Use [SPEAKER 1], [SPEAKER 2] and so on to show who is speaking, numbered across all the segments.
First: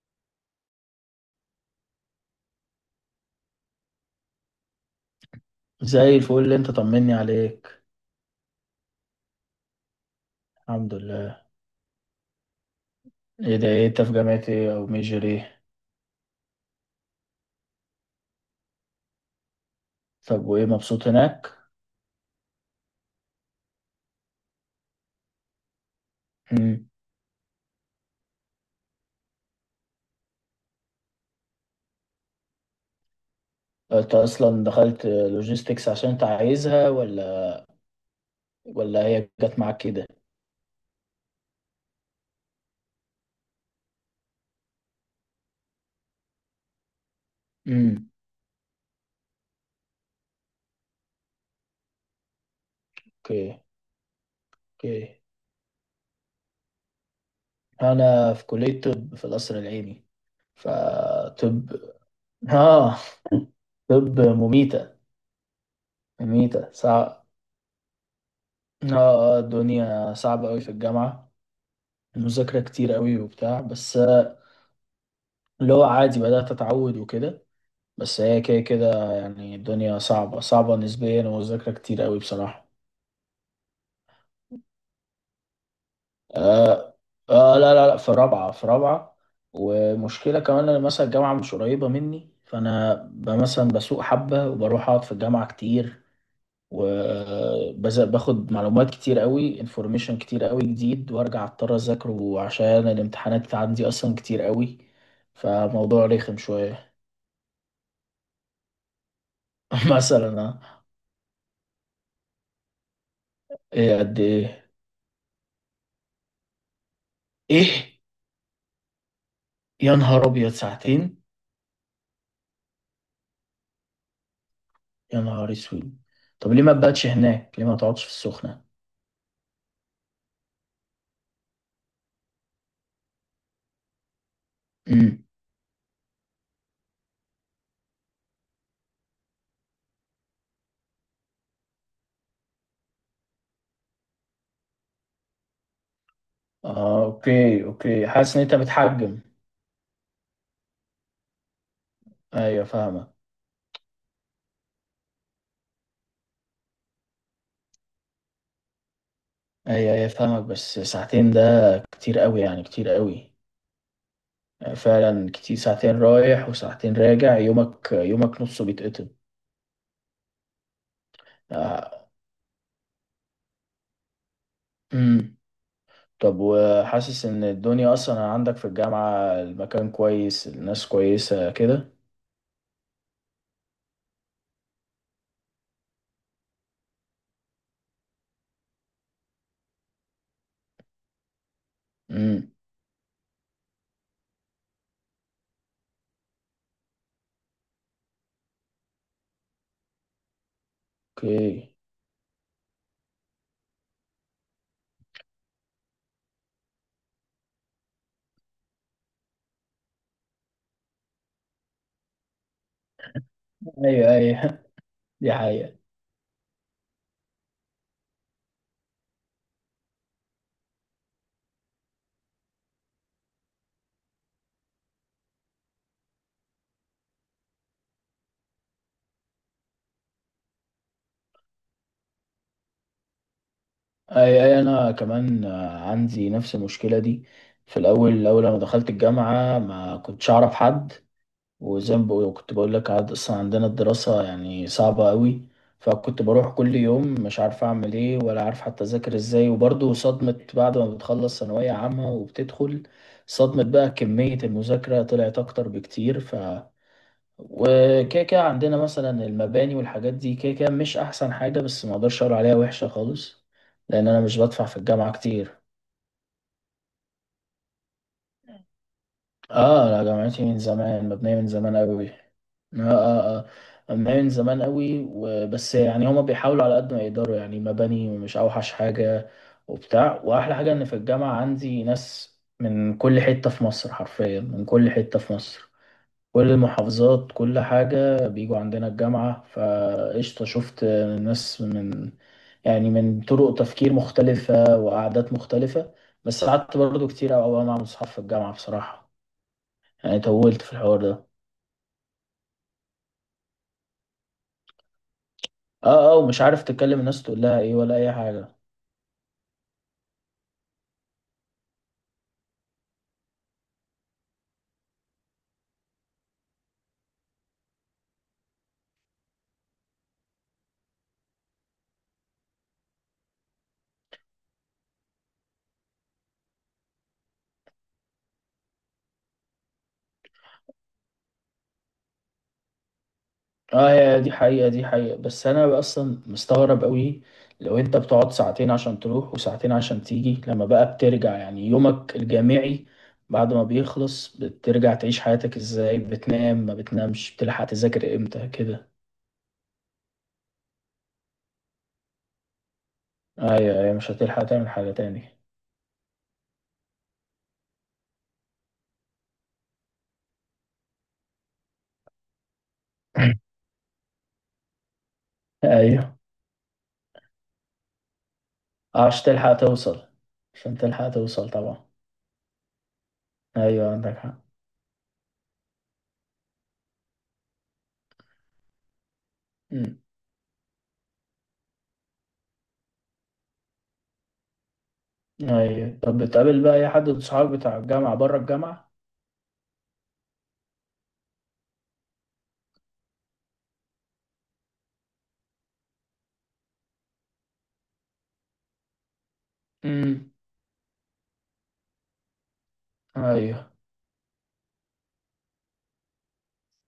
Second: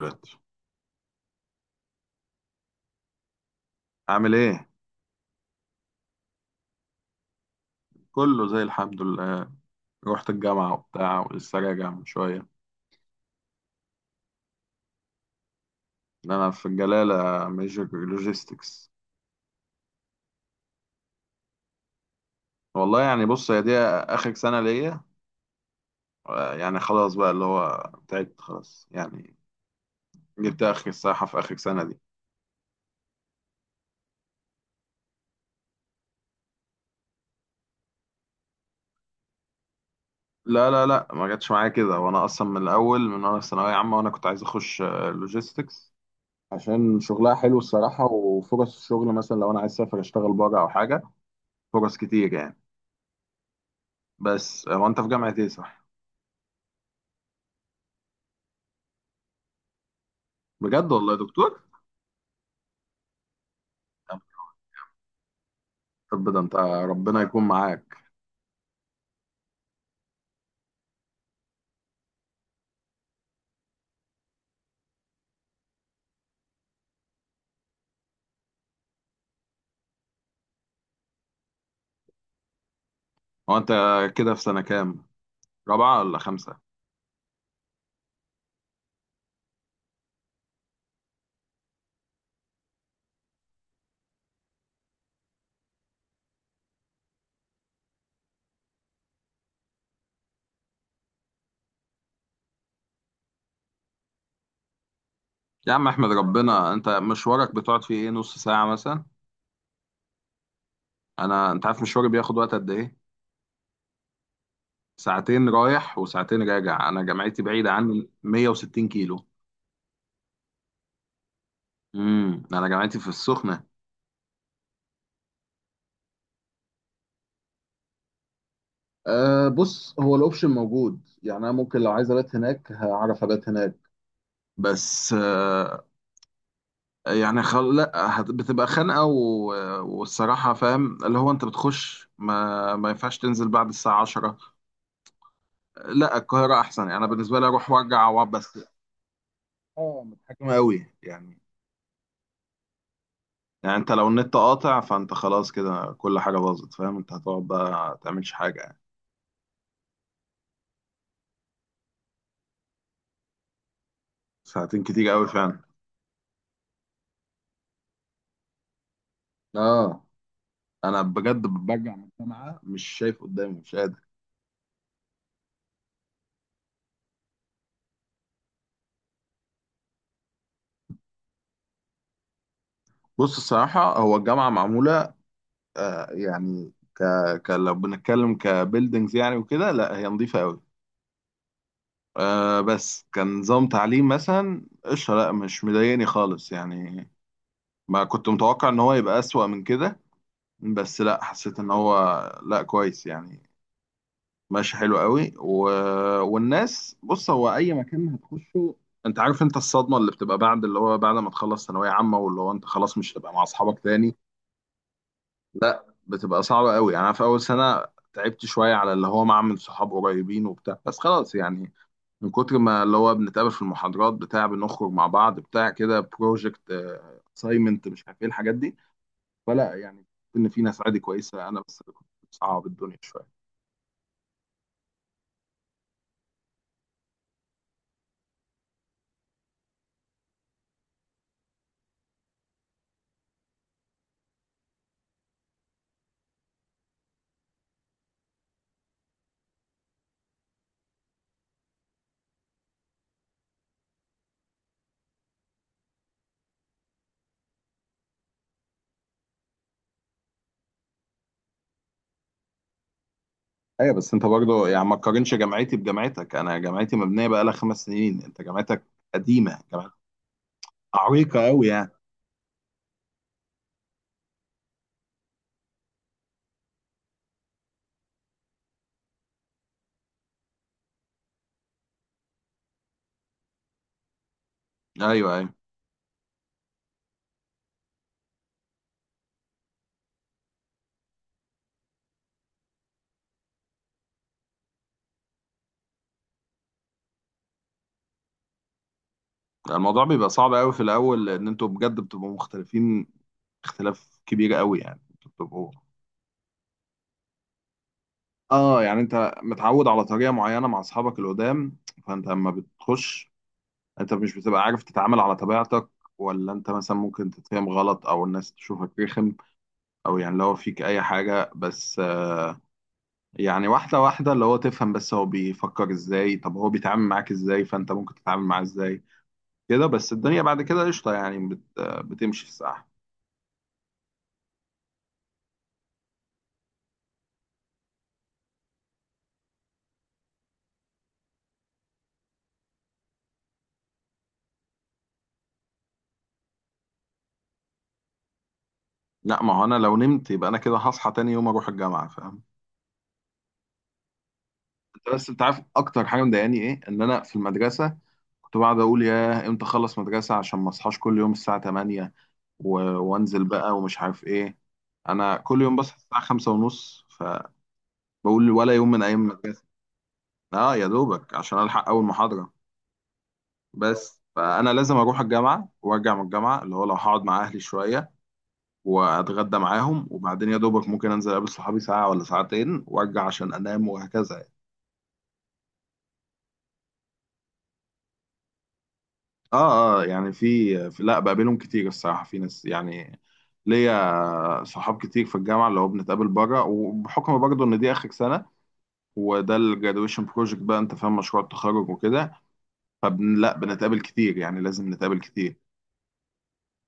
[SPEAKER 1] دلوقتي عامل ايه؟
[SPEAKER 2] زي الفل اللي انت طمني عليك.
[SPEAKER 1] كله زي الحمد لله. رحت الجامعة
[SPEAKER 2] الحمد
[SPEAKER 1] وبتاع
[SPEAKER 2] لله.
[SPEAKER 1] ولسه راجع من شوية.
[SPEAKER 2] ايه انت في جامعة ايه، او ميجر ايه؟
[SPEAKER 1] انا في الجلالة، ميجر لوجيستكس.
[SPEAKER 2] طب وايه، مبسوط هناك؟
[SPEAKER 1] والله يعني بص، هي دي اخر سنة ليا. يعني
[SPEAKER 2] مم.
[SPEAKER 1] خلاص بقى، اللي هو تعبت خلاص يعني. جبت اخر الصراحة في اخر سنة دي.
[SPEAKER 2] انت اصلا دخلت لوجيستكس عشان انت عايزها، ولا هي جت معاك كده؟
[SPEAKER 1] لا ما جاتش معايا كده، وانا اصلا من الاول، من وانا في ثانوية عامة وانا كنت عايز اخش لوجيستكس عشان شغلها حلو الصراحة،
[SPEAKER 2] امم.
[SPEAKER 1] وفرص الشغل مثلا لو انا عايز اسافر اشتغل بره او حاجة. فرص كتير يعني.
[SPEAKER 2] اوكي.
[SPEAKER 1] بس هو انت في
[SPEAKER 2] اوكي،
[SPEAKER 1] جامعة ايه صح؟
[SPEAKER 2] انا في كلية طب في القصر العيني،
[SPEAKER 1] بجد والله يا دكتور.
[SPEAKER 2] فطب. اه. طب مميتة.
[SPEAKER 1] طب ده انت،
[SPEAKER 2] مميتة
[SPEAKER 1] ربنا
[SPEAKER 2] صعب.
[SPEAKER 1] يكون معاك.
[SPEAKER 2] اه، الدنيا صعبة قوي في الجامعة، المذاكرة كتير قوي وبتاع. بس اللي هو عادي بدأت اتعود وكده. بس هي كده كده يعني الدنيا صعبة صعبة نسبيا، ومذاكرة كتير قوي بصراحة.
[SPEAKER 1] هو انت كده في سنة كام، رابعة ولا خمسة؟
[SPEAKER 2] آه آه. لا لا لا، في رابعة. ومشكلة كمان أنا مثلا الجامعة مش قريبة مني، فأنا مثلا بسوق حبة وبروح أقعد في الجامعة كتير، وباخد معلومات كتير قوي، انفورميشن كتير قوي جديد، وارجع اضطر اذاكره عشان الامتحانات عندي اصلا كتير قوي.
[SPEAKER 1] يا عم
[SPEAKER 2] فموضوع
[SPEAKER 1] احمد،
[SPEAKER 2] رخم
[SPEAKER 1] ربنا، انت
[SPEAKER 2] شوية.
[SPEAKER 1] مشوارك بتقعد فيه ايه، نص ساعة مثلا؟
[SPEAKER 2] مثلا آه.
[SPEAKER 1] انا انت عارف مشواري بياخد وقت قد ايه؟
[SPEAKER 2] ايه قد ايه؟
[SPEAKER 1] ساعتين رايح وساعتين راجع. انا جامعتي بعيدة
[SPEAKER 2] ايه؟
[SPEAKER 1] عني 160 كيلو.
[SPEAKER 2] يا نهار ابيض، ساعتين!
[SPEAKER 1] امم، انا جامعتي في السخنة.
[SPEAKER 2] يا نهار اسود. طب ليه ما تباتش هناك، ليه ما تقعدش في السخنة؟
[SPEAKER 1] أه بص، هو الاوبشن موجود يعني، انا ممكن لو عايز ابات هناك هعرف ابات هناك. بس
[SPEAKER 2] امم.
[SPEAKER 1] يعني خل... لا هت... بتبقى خانقه والصراحه فاهم اللي هو انت بتخش، ما ينفعش تنزل بعد الساعه 10. لا القاهره احسن يعني،
[SPEAKER 2] اه،
[SPEAKER 1] انا بالنسبه لي
[SPEAKER 2] اوكي
[SPEAKER 1] اروح
[SPEAKER 2] اوكي،
[SPEAKER 1] وارجع واقعد
[SPEAKER 2] حاسس ان انت
[SPEAKER 1] بس.
[SPEAKER 2] بتحجم.
[SPEAKER 1] اه متحكمه قوي يعني.
[SPEAKER 2] ايوه فاهمك.
[SPEAKER 1] يعني انت لو النت قاطع، فانت خلاص كده كل حاجه باظت، فاهم؟ انت هتقعد بقى ما تعملش حاجه يعني.
[SPEAKER 2] ايوه ايوه فاهمك، بس ساعتين ده كتير قوي يعني، كتير قوي. آه،
[SPEAKER 1] ساعتين كتير قوي
[SPEAKER 2] فعلا كتير،
[SPEAKER 1] فعلا.
[SPEAKER 2] ساعتين رايح وساعتين راجع، يومك يومك نصه بيتقطع.
[SPEAKER 1] اه انا بجد برجع من
[SPEAKER 2] آه.
[SPEAKER 1] الجامعه مش شايف قدامي، مش قادر.
[SPEAKER 2] امم. طب وحاسس ان الدنيا اصلا عندك في الجامعة، المكان كويس، الناس كويسة كده؟
[SPEAKER 1] بص الصراحه هو الجامعه معموله، آه يعني ك... لو بنتكلم كبيلدينجز يعني وكده، لا هي نظيفة قوي.
[SPEAKER 2] امم.
[SPEAKER 1] بس كنظام تعليم مثلا قشطة، لا مش مضايقني خالص يعني. ما كنت متوقع ان هو يبقى أسوأ من كده، بس لا حسيت ان
[SPEAKER 2] اوكي.
[SPEAKER 1] هو لا كويس يعني، ماشي حلو قوي والناس بص، هو اي مكان هتخشه، انت عارف انت الصدمة اللي بتبقى بعد اللي هو بعد ما تخلص ثانوية عامة، واللي هو انت خلاص مش هتبقى مع اصحابك
[SPEAKER 2] ايوه
[SPEAKER 1] تاني.
[SPEAKER 2] ايوه. دي حقيقة.
[SPEAKER 1] لا بتبقى صعبة قوي يعني. أنا في أول سنة تعبت شوية على اللي هو معمل صحاب قريبين وبتاع، بس خلاص يعني من كتر ما اللي هو بنتقابل في المحاضرات بتاع بنخرج مع بعض بتاع كده، بروجكت، أسايمنت، مش عارف إيه الحاجات دي. فلا يعني، إن في ناس عادي كويسة، أنا بس اللي كنت بصعب الدنيا شوية.
[SPEAKER 2] اي اي، انا كمان عندي نفس المشكله دي. في الاول اول لما دخلت الجامعه ما كنتش اعرف حد، وزي ما بقول- كنت بقول لك عاد اصلا عندنا الدراسه يعني صعبه قوي. فكنت بروح كل يوم مش عارف اعمل ايه، ولا عارف حتى اذاكر ازاي. وبرضه صدمه بعد ما بتخلص ثانويه عامه وبتدخل، صدمه بقى كميه المذاكره طلعت اكتر بكتير. وكده كده عندنا مثلا المباني والحاجات دي كده كده مش احسن حاجة، بس ما اقدرش اقول عليها وحشة خالص.
[SPEAKER 1] أيوة
[SPEAKER 2] لان
[SPEAKER 1] بس
[SPEAKER 2] انا
[SPEAKER 1] أنت
[SPEAKER 2] مش بدفع
[SPEAKER 1] برضه
[SPEAKER 2] في
[SPEAKER 1] يعني ما
[SPEAKER 2] الجامعة
[SPEAKER 1] تقارنش
[SPEAKER 2] كتير.
[SPEAKER 1] جامعتي بجامعتك. أنا جامعتي مبنية بقالها خمس سنين، أنت جامعتك قديمة،
[SPEAKER 2] اه لا،
[SPEAKER 1] جامعتك
[SPEAKER 2] جامعتي من زمان، مبنية
[SPEAKER 1] عريقة
[SPEAKER 2] من
[SPEAKER 1] قوي
[SPEAKER 2] زمان
[SPEAKER 1] يعني.
[SPEAKER 2] قوي. اه اه. اه، مبنية من زمان قوي، وبس يعني هما بيحاولوا على قد ما يقدروا، يعني مباني مش اوحش حاجة وبتاع. واحلى حاجة ان في الجامعة عندي ناس من كل حتة في مصر، حرفيا من كل
[SPEAKER 1] أيوة
[SPEAKER 2] حتة في
[SPEAKER 1] أيوة.
[SPEAKER 2] مصر، كل المحافظات، كل حاجة بيجوا عندنا الجامعة، فقشطة. شفت ناس من يعني من طرق تفكير مختلفة وقعدات مختلفة. بس قعدت برضو كتير أوي أوي مع أصحاب في الجامعة بصراحة،
[SPEAKER 1] الموضوع
[SPEAKER 2] يعني
[SPEAKER 1] بيبقى صعب
[SPEAKER 2] طولت
[SPEAKER 1] قوي
[SPEAKER 2] في
[SPEAKER 1] في
[SPEAKER 2] الحوار
[SPEAKER 1] الأول،
[SPEAKER 2] ده.
[SPEAKER 1] لأن أنتوا بجد بتبقوا مختلفين، اختلاف كبير قوي يعني. انتوا بتبقوا،
[SPEAKER 2] اه اه، ومش عارف تتكلم الناس تقول لها ايه ولا أي حاجة.
[SPEAKER 1] اه يعني انت متعود على طريقه معينه مع اصحابك القدام، فانت لما بتخش انت مش بتبقى عارف تتعامل على طبيعتك، ولا انت مثلا ممكن تتفهم غلط او الناس تشوفك رخم او يعني لو فيك اي حاجه. بس يعني واحده واحده اللي هو تفهم بس هو بيفكر ازاي، طب هو بيتعامل معاك ازاي، فانت ممكن تتعامل معاه ازاي. كده بس الدنيا بعد كده قشطه يعني، بت... آه، بتمشي في الساعه.
[SPEAKER 2] اه، هي دي حقيقة، دي حقيقة. بس انا اصلا مستغرب قوي، لو انت بتقعد ساعتين عشان تروح وساعتين عشان تيجي، لما بقى بترجع يعني يومك الجامعي بعد ما بيخلص بترجع تعيش حياتك ازاي؟ بتنام، ما بتنامش، بتلحق تذاكر امتى كده؟
[SPEAKER 1] لا ما هو انا لو نمت يبقى انا كده هصحى تاني يوم اروح الجامعه، فاهم؟
[SPEAKER 2] ايوه ايوه، مش هتلحق تعمل حاجة
[SPEAKER 1] بس
[SPEAKER 2] تاني.
[SPEAKER 1] انت عارف اكتر حاجه مضايقاني ايه؟ ان انا في المدرسه كنت بقعد اقول يا امتى اخلص مدرسه عشان ما اصحاش كل يوم الساعه 8 وانزل بقى ومش عارف ايه. انا كل يوم بصحى
[SPEAKER 2] ايوه،
[SPEAKER 1] الساعه 5 ونص، فبقول ولا يوم من
[SPEAKER 2] آه،
[SPEAKER 1] ايام
[SPEAKER 2] عشان تلحق
[SPEAKER 1] المدرسه.
[SPEAKER 2] توصل،
[SPEAKER 1] اه
[SPEAKER 2] عشان
[SPEAKER 1] يا
[SPEAKER 2] تلحق
[SPEAKER 1] دوبك
[SPEAKER 2] توصل
[SPEAKER 1] عشان
[SPEAKER 2] طبعا.
[SPEAKER 1] الحق اول محاضره.
[SPEAKER 2] ايوه عندك
[SPEAKER 1] بس
[SPEAKER 2] حق.
[SPEAKER 1] فانا لازم اروح الجامعه وارجع من الجامعه، اللي هو لو هقعد مع اهلي شويه واتغدى
[SPEAKER 2] امم.
[SPEAKER 1] معاهم وبعدين يا دوبك ممكن انزل اقابل صحابي ساعه ولا ساعتين وارجع عشان انام، وهكذا.
[SPEAKER 2] ايوه. طب بتقابل بقى اي حد من صحابك بتاع الجامعة بره الجامعة؟
[SPEAKER 1] اه اه يعني في لا بقابلهم كتير الصراحة، في ناس يعني ليا صحاب كتير في الجامعة اللي هو بنتقابل بره، وبحكم برضه ان دي اخر سنة وده الجرادويشن
[SPEAKER 2] امم.
[SPEAKER 1] بروجكت بقى، انت فاهم، مشروع التخرج وكده، فبن لا
[SPEAKER 2] ايوه.
[SPEAKER 1] بنتقابل كتير يعني، لازم نتقابل كتير.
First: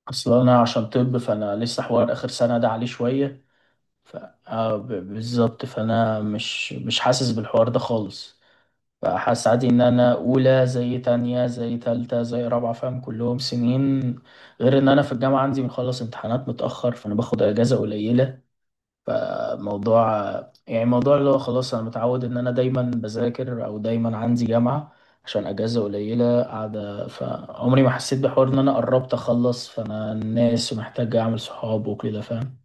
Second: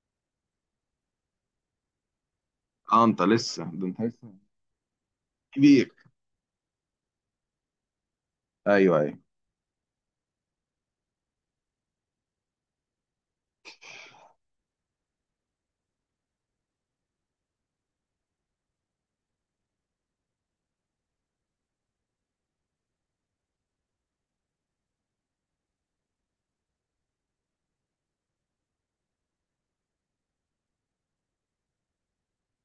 [SPEAKER 2] اصل انا عشان طب فانا لسه حوار اخر سنه ده عليه
[SPEAKER 1] اه انت
[SPEAKER 2] شويه.
[SPEAKER 1] لسه، ده انت
[SPEAKER 2] ف
[SPEAKER 1] لسه
[SPEAKER 2] آه ب- بالظبط،
[SPEAKER 1] كبير.
[SPEAKER 2] فانا مش حاسس بالحوار ده خالص.
[SPEAKER 1] ايوه ايوه.
[SPEAKER 2] فحاسس عادي ان انا اولى زي تانية زي تالتة زي رابعة، فاهم، كلهم سنين. غير ان انا في الجامعة عندي بنخلص امتحانات متأخر، فانا باخد اجازة قليلة. فموضوع يعني موضوع اللي هو خلاص، انا متعود ان انا دايما بذاكر، او دايما عندي جامعة، عشان اجازة قليلة قاعدة. فعمري ما حسيت بحوار ان انا قربت اخلص، فانا الناس ومحتاج اعمل صحاب وكده، فاهم.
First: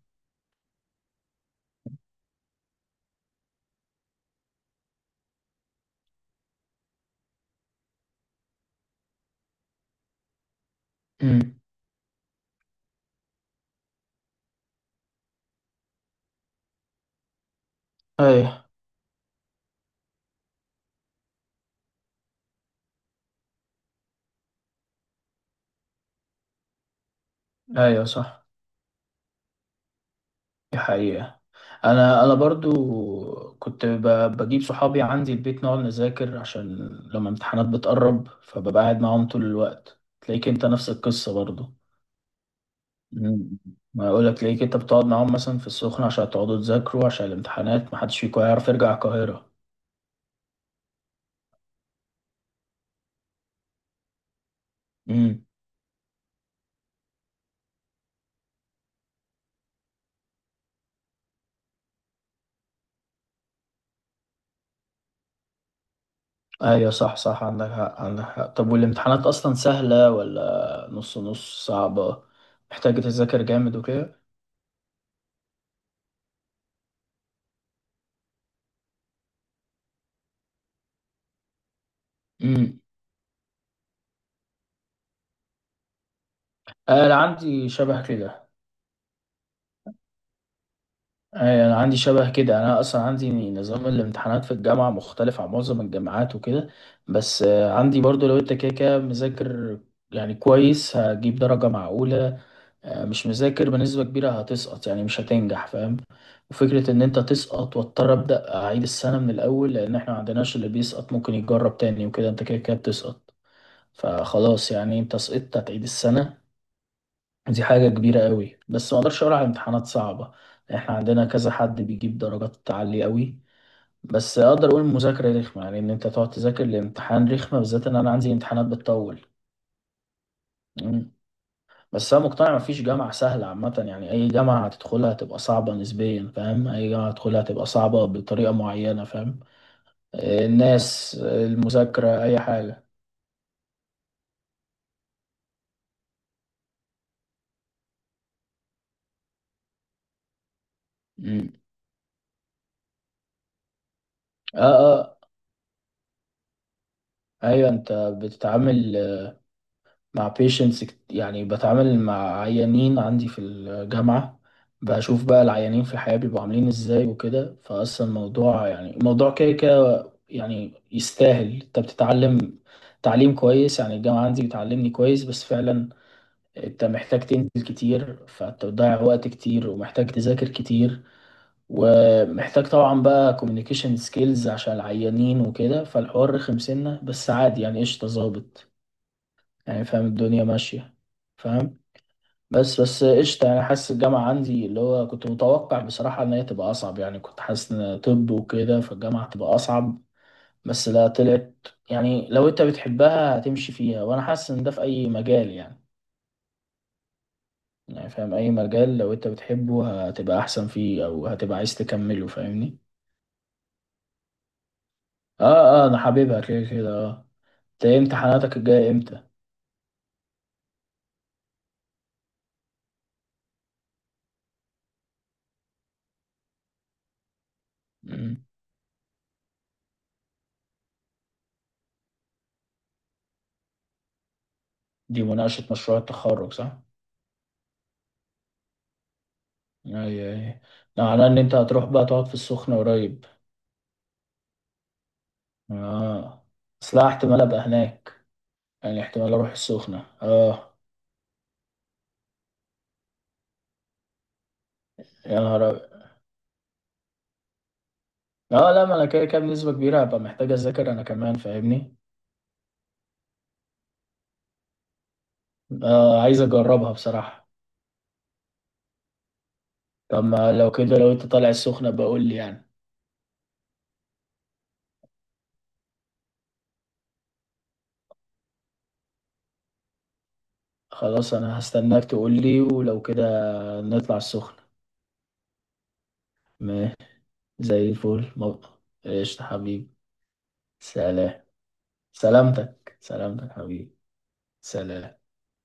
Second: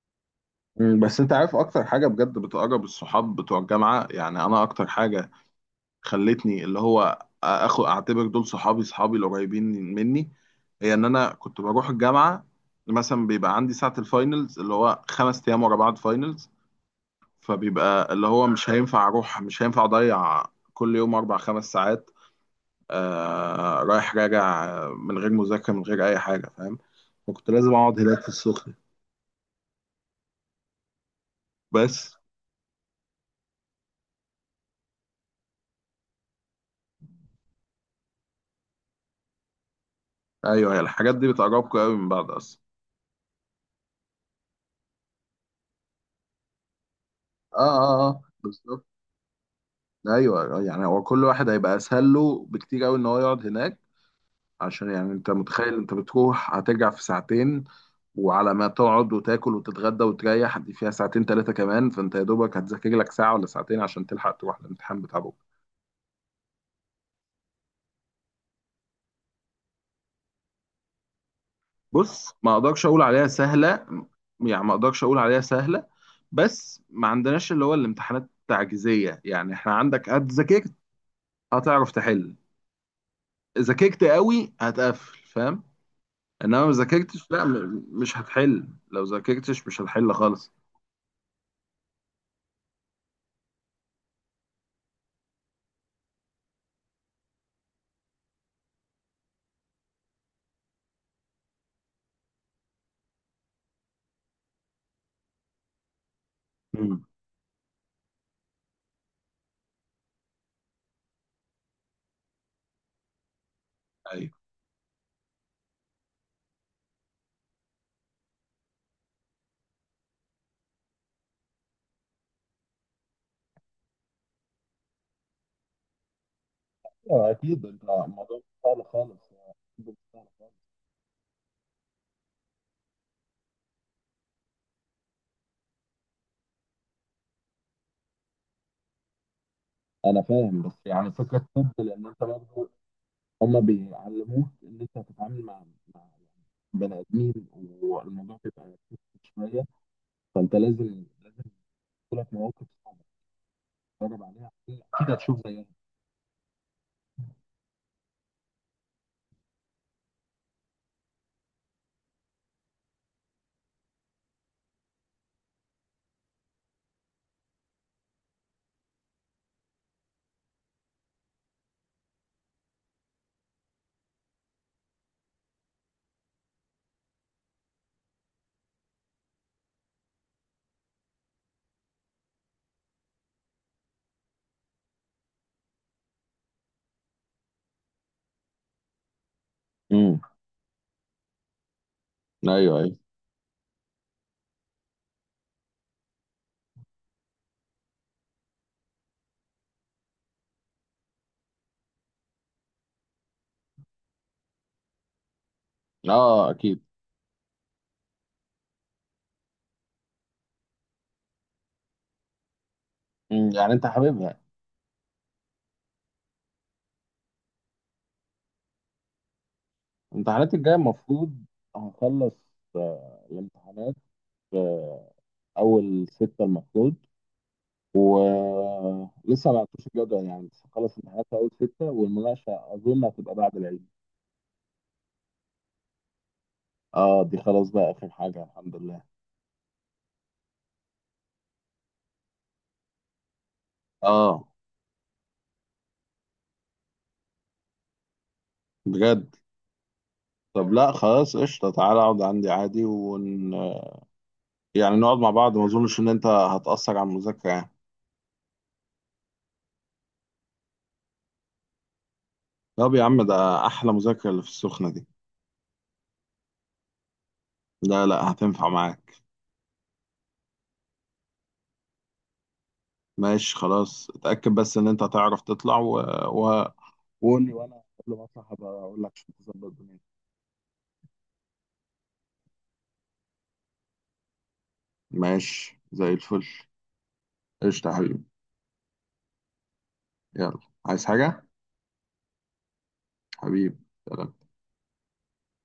[SPEAKER 1] أمم، بس انت عارف اكتر حاجة بجد بتقرب الصحاب بتوع الجامعة؟ يعني انا اكتر حاجة خلتني اللي هو اخو اعتبر دول صحابي، صحابي القريبين مني، هي ان انا
[SPEAKER 2] امم.
[SPEAKER 1] كنت بروح الجامعه مثلا، بيبقى عندي ساعه الفاينلز اللي هو خمس ايام ورا بعض فاينلز، فبيبقى اللي هو
[SPEAKER 2] ايوه
[SPEAKER 1] مش هينفع اروح مش هينفع اضيع كل يوم اربع خمس ساعات رايح راجع من غير مذاكره من غير اي حاجه، فاهم؟ فكنت لازم اقعد
[SPEAKER 2] ايوه
[SPEAKER 1] هناك في
[SPEAKER 2] صح،
[SPEAKER 1] السخنه.
[SPEAKER 2] دي حقيقة.
[SPEAKER 1] بس
[SPEAKER 2] انا برضو كنت بجيب صحابي عندي البيت نقعد نذاكر، عشان لما امتحانات بتقرب فببقى قاعد معاهم طول الوقت، تلاقيك انت
[SPEAKER 1] ايوه، هي
[SPEAKER 2] نفس
[SPEAKER 1] الحاجات دي
[SPEAKER 2] القصة برضو.
[SPEAKER 1] بتقربكم قوي من بعض اصلا.
[SPEAKER 2] مم. ما اقول لك ليك، انت بتقعد معاهم مثلا في السخنة عشان تقعدوا تذاكروا عشان
[SPEAKER 1] اه
[SPEAKER 2] الامتحانات،
[SPEAKER 1] اه
[SPEAKER 2] محدش
[SPEAKER 1] اه
[SPEAKER 2] فيكم هيعرف
[SPEAKER 1] بالظبط.
[SPEAKER 2] يرجع القاهرة.
[SPEAKER 1] ايوه يعني هو كل واحد هيبقى اسهل له بكتير قوي ان هو يقعد هناك، عشان يعني انت
[SPEAKER 2] امم.
[SPEAKER 1] متخيل، انت بتروح هترجع في ساعتين، وعلى ما تقعد وتاكل وتتغدى وتريح دي فيها ساعتين ثلاثه كمان، فانت يا دوبك هتذاكر لك ساعه ولا ساعتين عشان تلحق تروح الامتحان بتاع بكره.
[SPEAKER 2] ايوه صح صح، عندك حق، عندك حق. طب والامتحانات اصلا سهلة ولا نص نص صعبة،
[SPEAKER 1] بص ما اقدرش
[SPEAKER 2] محتاج
[SPEAKER 1] اقول عليها
[SPEAKER 2] تذاكر
[SPEAKER 1] سهله،
[SPEAKER 2] جامد وكده؟
[SPEAKER 1] يعني ما اقدرش اقول عليها سهله، بس ما عندناش اللي هو الامتحانات التعجيزيه يعني. احنا عندك هتذاكرت هتعرف تحل،
[SPEAKER 2] امم.
[SPEAKER 1] ذاكرت قوي هتقفل، فاهم؟ انما ما
[SPEAKER 2] انا
[SPEAKER 1] ذاكرتش لا
[SPEAKER 2] عندي شبه
[SPEAKER 1] مش
[SPEAKER 2] كده.
[SPEAKER 1] هتحل، لو ذاكرتش مش هتحل خالص.
[SPEAKER 2] أي، أنا عندي شبه كده، أنا أصلا عندي نظام الامتحانات في الجامعة مختلف عن معظم الجامعات وكده. بس عندي برضو لو أنت كده كده مذاكر يعني كويس، هجيب درجة معقولة. مش مذاكر بنسبة كبيرة، هتسقط يعني، مش هتنجح فاهم. وفكرة إن
[SPEAKER 1] مم.
[SPEAKER 2] أنت تسقط واضطر أبدأ أعيد السنة من الأول، لأن إحنا معندناش اللي بيسقط ممكن يتجرب تاني وكده، أنت كده كده بتسقط.
[SPEAKER 1] ايوه.
[SPEAKER 2] فخلاص يعني أنت سقطت، هتعيد السنة. دي حاجة كبيرة قوي. بس ما اقدرش اقول على امتحانات صعبة، احنا عندنا كذا حد بيجيب درجات عالية قوي. بس اقدر اقول المذاكرة رخمة، يعني ان انت تقعد تذاكر
[SPEAKER 1] اه
[SPEAKER 2] الامتحان رخمة،
[SPEAKER 1] اكيد، انت
[SPEAKER 2] بالذات ان انا عندي
[SPEAKER 1] الموضوع مش
[SPEAKER 2] امتحانات
[SPEAKER 1] سهل
[SPEAKER 2] بتطول.
[SPEAKER 1] خالص، الموضوع مش سهل خالص.
[SPEAKER 2] مم. بس انا مقتنع مفيش جامعة سهلة عامة، يعني اي جامعة هتدخلها هتبقى صعبة نسبيا، فاهم، اي جامعة هتدخلها هتبقى صعبة بطريقة معينة فاهم.
[SPEAKER 1] انا فاهم بس يعني
[SPEAKER 2] الناس
[SPEAKER 1] فكره. طب لان انت
[SPEAKER 2] المذاكرة اي
[SPEAKER 1] برضه،
[SPEAKER 2] حاجة.
[SPEAKER 1] هم بيعلموك ان انت هتتعامل مع، يعني بني ادمين، والموضوع بيبقى كتير شويه، فانت لازم
[SPEAKER 2] مم.
[SPEAKER 1] تجيلك مواقف صعبه تتفرج عليها،
[SPEAKER 2] اه
[SPEAKER 1] اكيد
[SPEAKER 2] اه.
[SPEAKER 1] هتشوف زيها.
[SPEAKER 2] ايوه، انت بتتعامل مع patients يعني بتعامل مع عيانين، عندي في الجامعة بشوف بقى العيانين في الحياة بيبقوا عاملين ازاي وكده، فأصلا الموضوع يعني الموضوع كده كده يعني يستاهل، انت بتتعلم تعليم كويس، يعني الجامعة عندي بتعلمني كويس، بس فعلا انت محتاج تنزل كتير، فانت بتضيع وقت كتير، ومحتاج تذاكر كتير، ومحتاج طبعا بقى communication skills عشان العيانين وكده، فالحوار رخم سنة بس عادي يعني قشطة ظابط يعني، فاهم
[SPEAKER 1] امم.
[SPEAKER 2] الدنيا ماشية. فاهم.
[SPEAKER 1] ايوه
[SPEAKER 2] بس
[SPEAKER 1] ايوه.
[SPEAKER 2] بس قشطة يعني، حاسس الجامعة عندي اللي هو كنت متوقع بصراحة إن هي تبقى أصعب، يعني كنت حاسس إن طب وكده فالجامعة تبقى أصعب، بس لا طلعت، يعني لو أنت بتحبها هتمشي فيها. وأنا حاسس إن ده في أي مجال يعني،
[SPEAKER 1] اه اكيد.
[SPEAKER 2] يعني فاهم أي مجال لو أنت بتحبه هتبقى أحسن فيه، أو هتبقى عايز تكمله فاهمني.
[SPEAKER 1] مم. يعني انت حاببها؟
[SPEAKER 2] آه آه، أنا حاببها كده كده آه. أنت إيه امتحاناتك الجاية إمتى؟
[SPEAKER 1] الامتحانات الجاية المفروض هخلص، الامتحانات آه، أول ستة المفروض،
[SPEAKER 2] مم.
[SPEAKER 1] ولسه ما عرفتوش الجدول يعني. بس هخلص الامتحانات في أول ستة، والمناقشة أظن هتبقى بعد العيد.
[SPEAKER 2] دي مناقشة مشروع التخرج، صح؟
[SPEAKER 1] اه دي خلاص بقى آخر حاجة، الحمد لله.
[SPEAKER 2] أيوه. أيوه، ده معناه إن أنت هتروح بقى تقعد في السخنة قريب.
[SPEAKER 1] اه
[SPEAKER 2] اه. اصل احتمال ابقى هناك، يعني احتمال
[SPEAKER 1] بجد؟
[SPEAKER 2] اروح السخنة،
[SPEAKER 1] طب
[SPEAKER 2] اه.
[SPEAKER 1] لا خلاص قشطة، تعالى اقعد عندي عادي يعني نقعد مع
[SPEAKER 2] يا
[SPEAKER 1] بعض،
[SPEAKER 2] نهار
[SPEAKER 1] ما
[SPEAKER 2] ابيض.
[SPEAKER 1] اظنش ان انت هتأثر على المذاكرة يعني.
[SPEAKER 2] اه لا، ما انا كده كده بنسبة كبيرة هبقى محتاج اذاكر انا كمان فاهمني.
[SPEAKER 1] طب يا عم ده احلى مذاكرة اللي في السخنة دي،
[SPEAKER 2] اه، عايز اجربها بصراحة.
[SPEAKER 1] لا لا هتنفع معاك.
[SPEAKER 2] طب ما لو كده، لو انت طالع السخنة بقول لي يعني.
[SPEAKER 1] ماشي خلاص، اتأكد بس ان انت هتعرف تطلع و... وقول لي، وانا قبل ما اطلع هبقى اقول لك عشان تظبط دنيتك.
[SPEAKER 2] خلاص، انا هستناك تقول لي، ولو كده نطلع السخنة.
[SPEAKER 1] ماشي زي الفل.
[SPEAKER 2] ما
[SPEAKER 1] قشطة
[SPEAKER 2] زي
[SPEAKER 1] يا حبيبي.
[SPEAKER 2] الفل مبقى. قشطة حبيبي.
[SPEAKER 1] يلا. عايز
[SPEAKER 2] سلام.
[SPEAKER 1] حاجة
[SPEAKER 2] سلامتك سلامتك
[SPEAKER 1] حبيبي؟
[SPEAKER 2] حبيبي.
[SPEAKER 1] سلام.
[SPEAKER 2] سلام.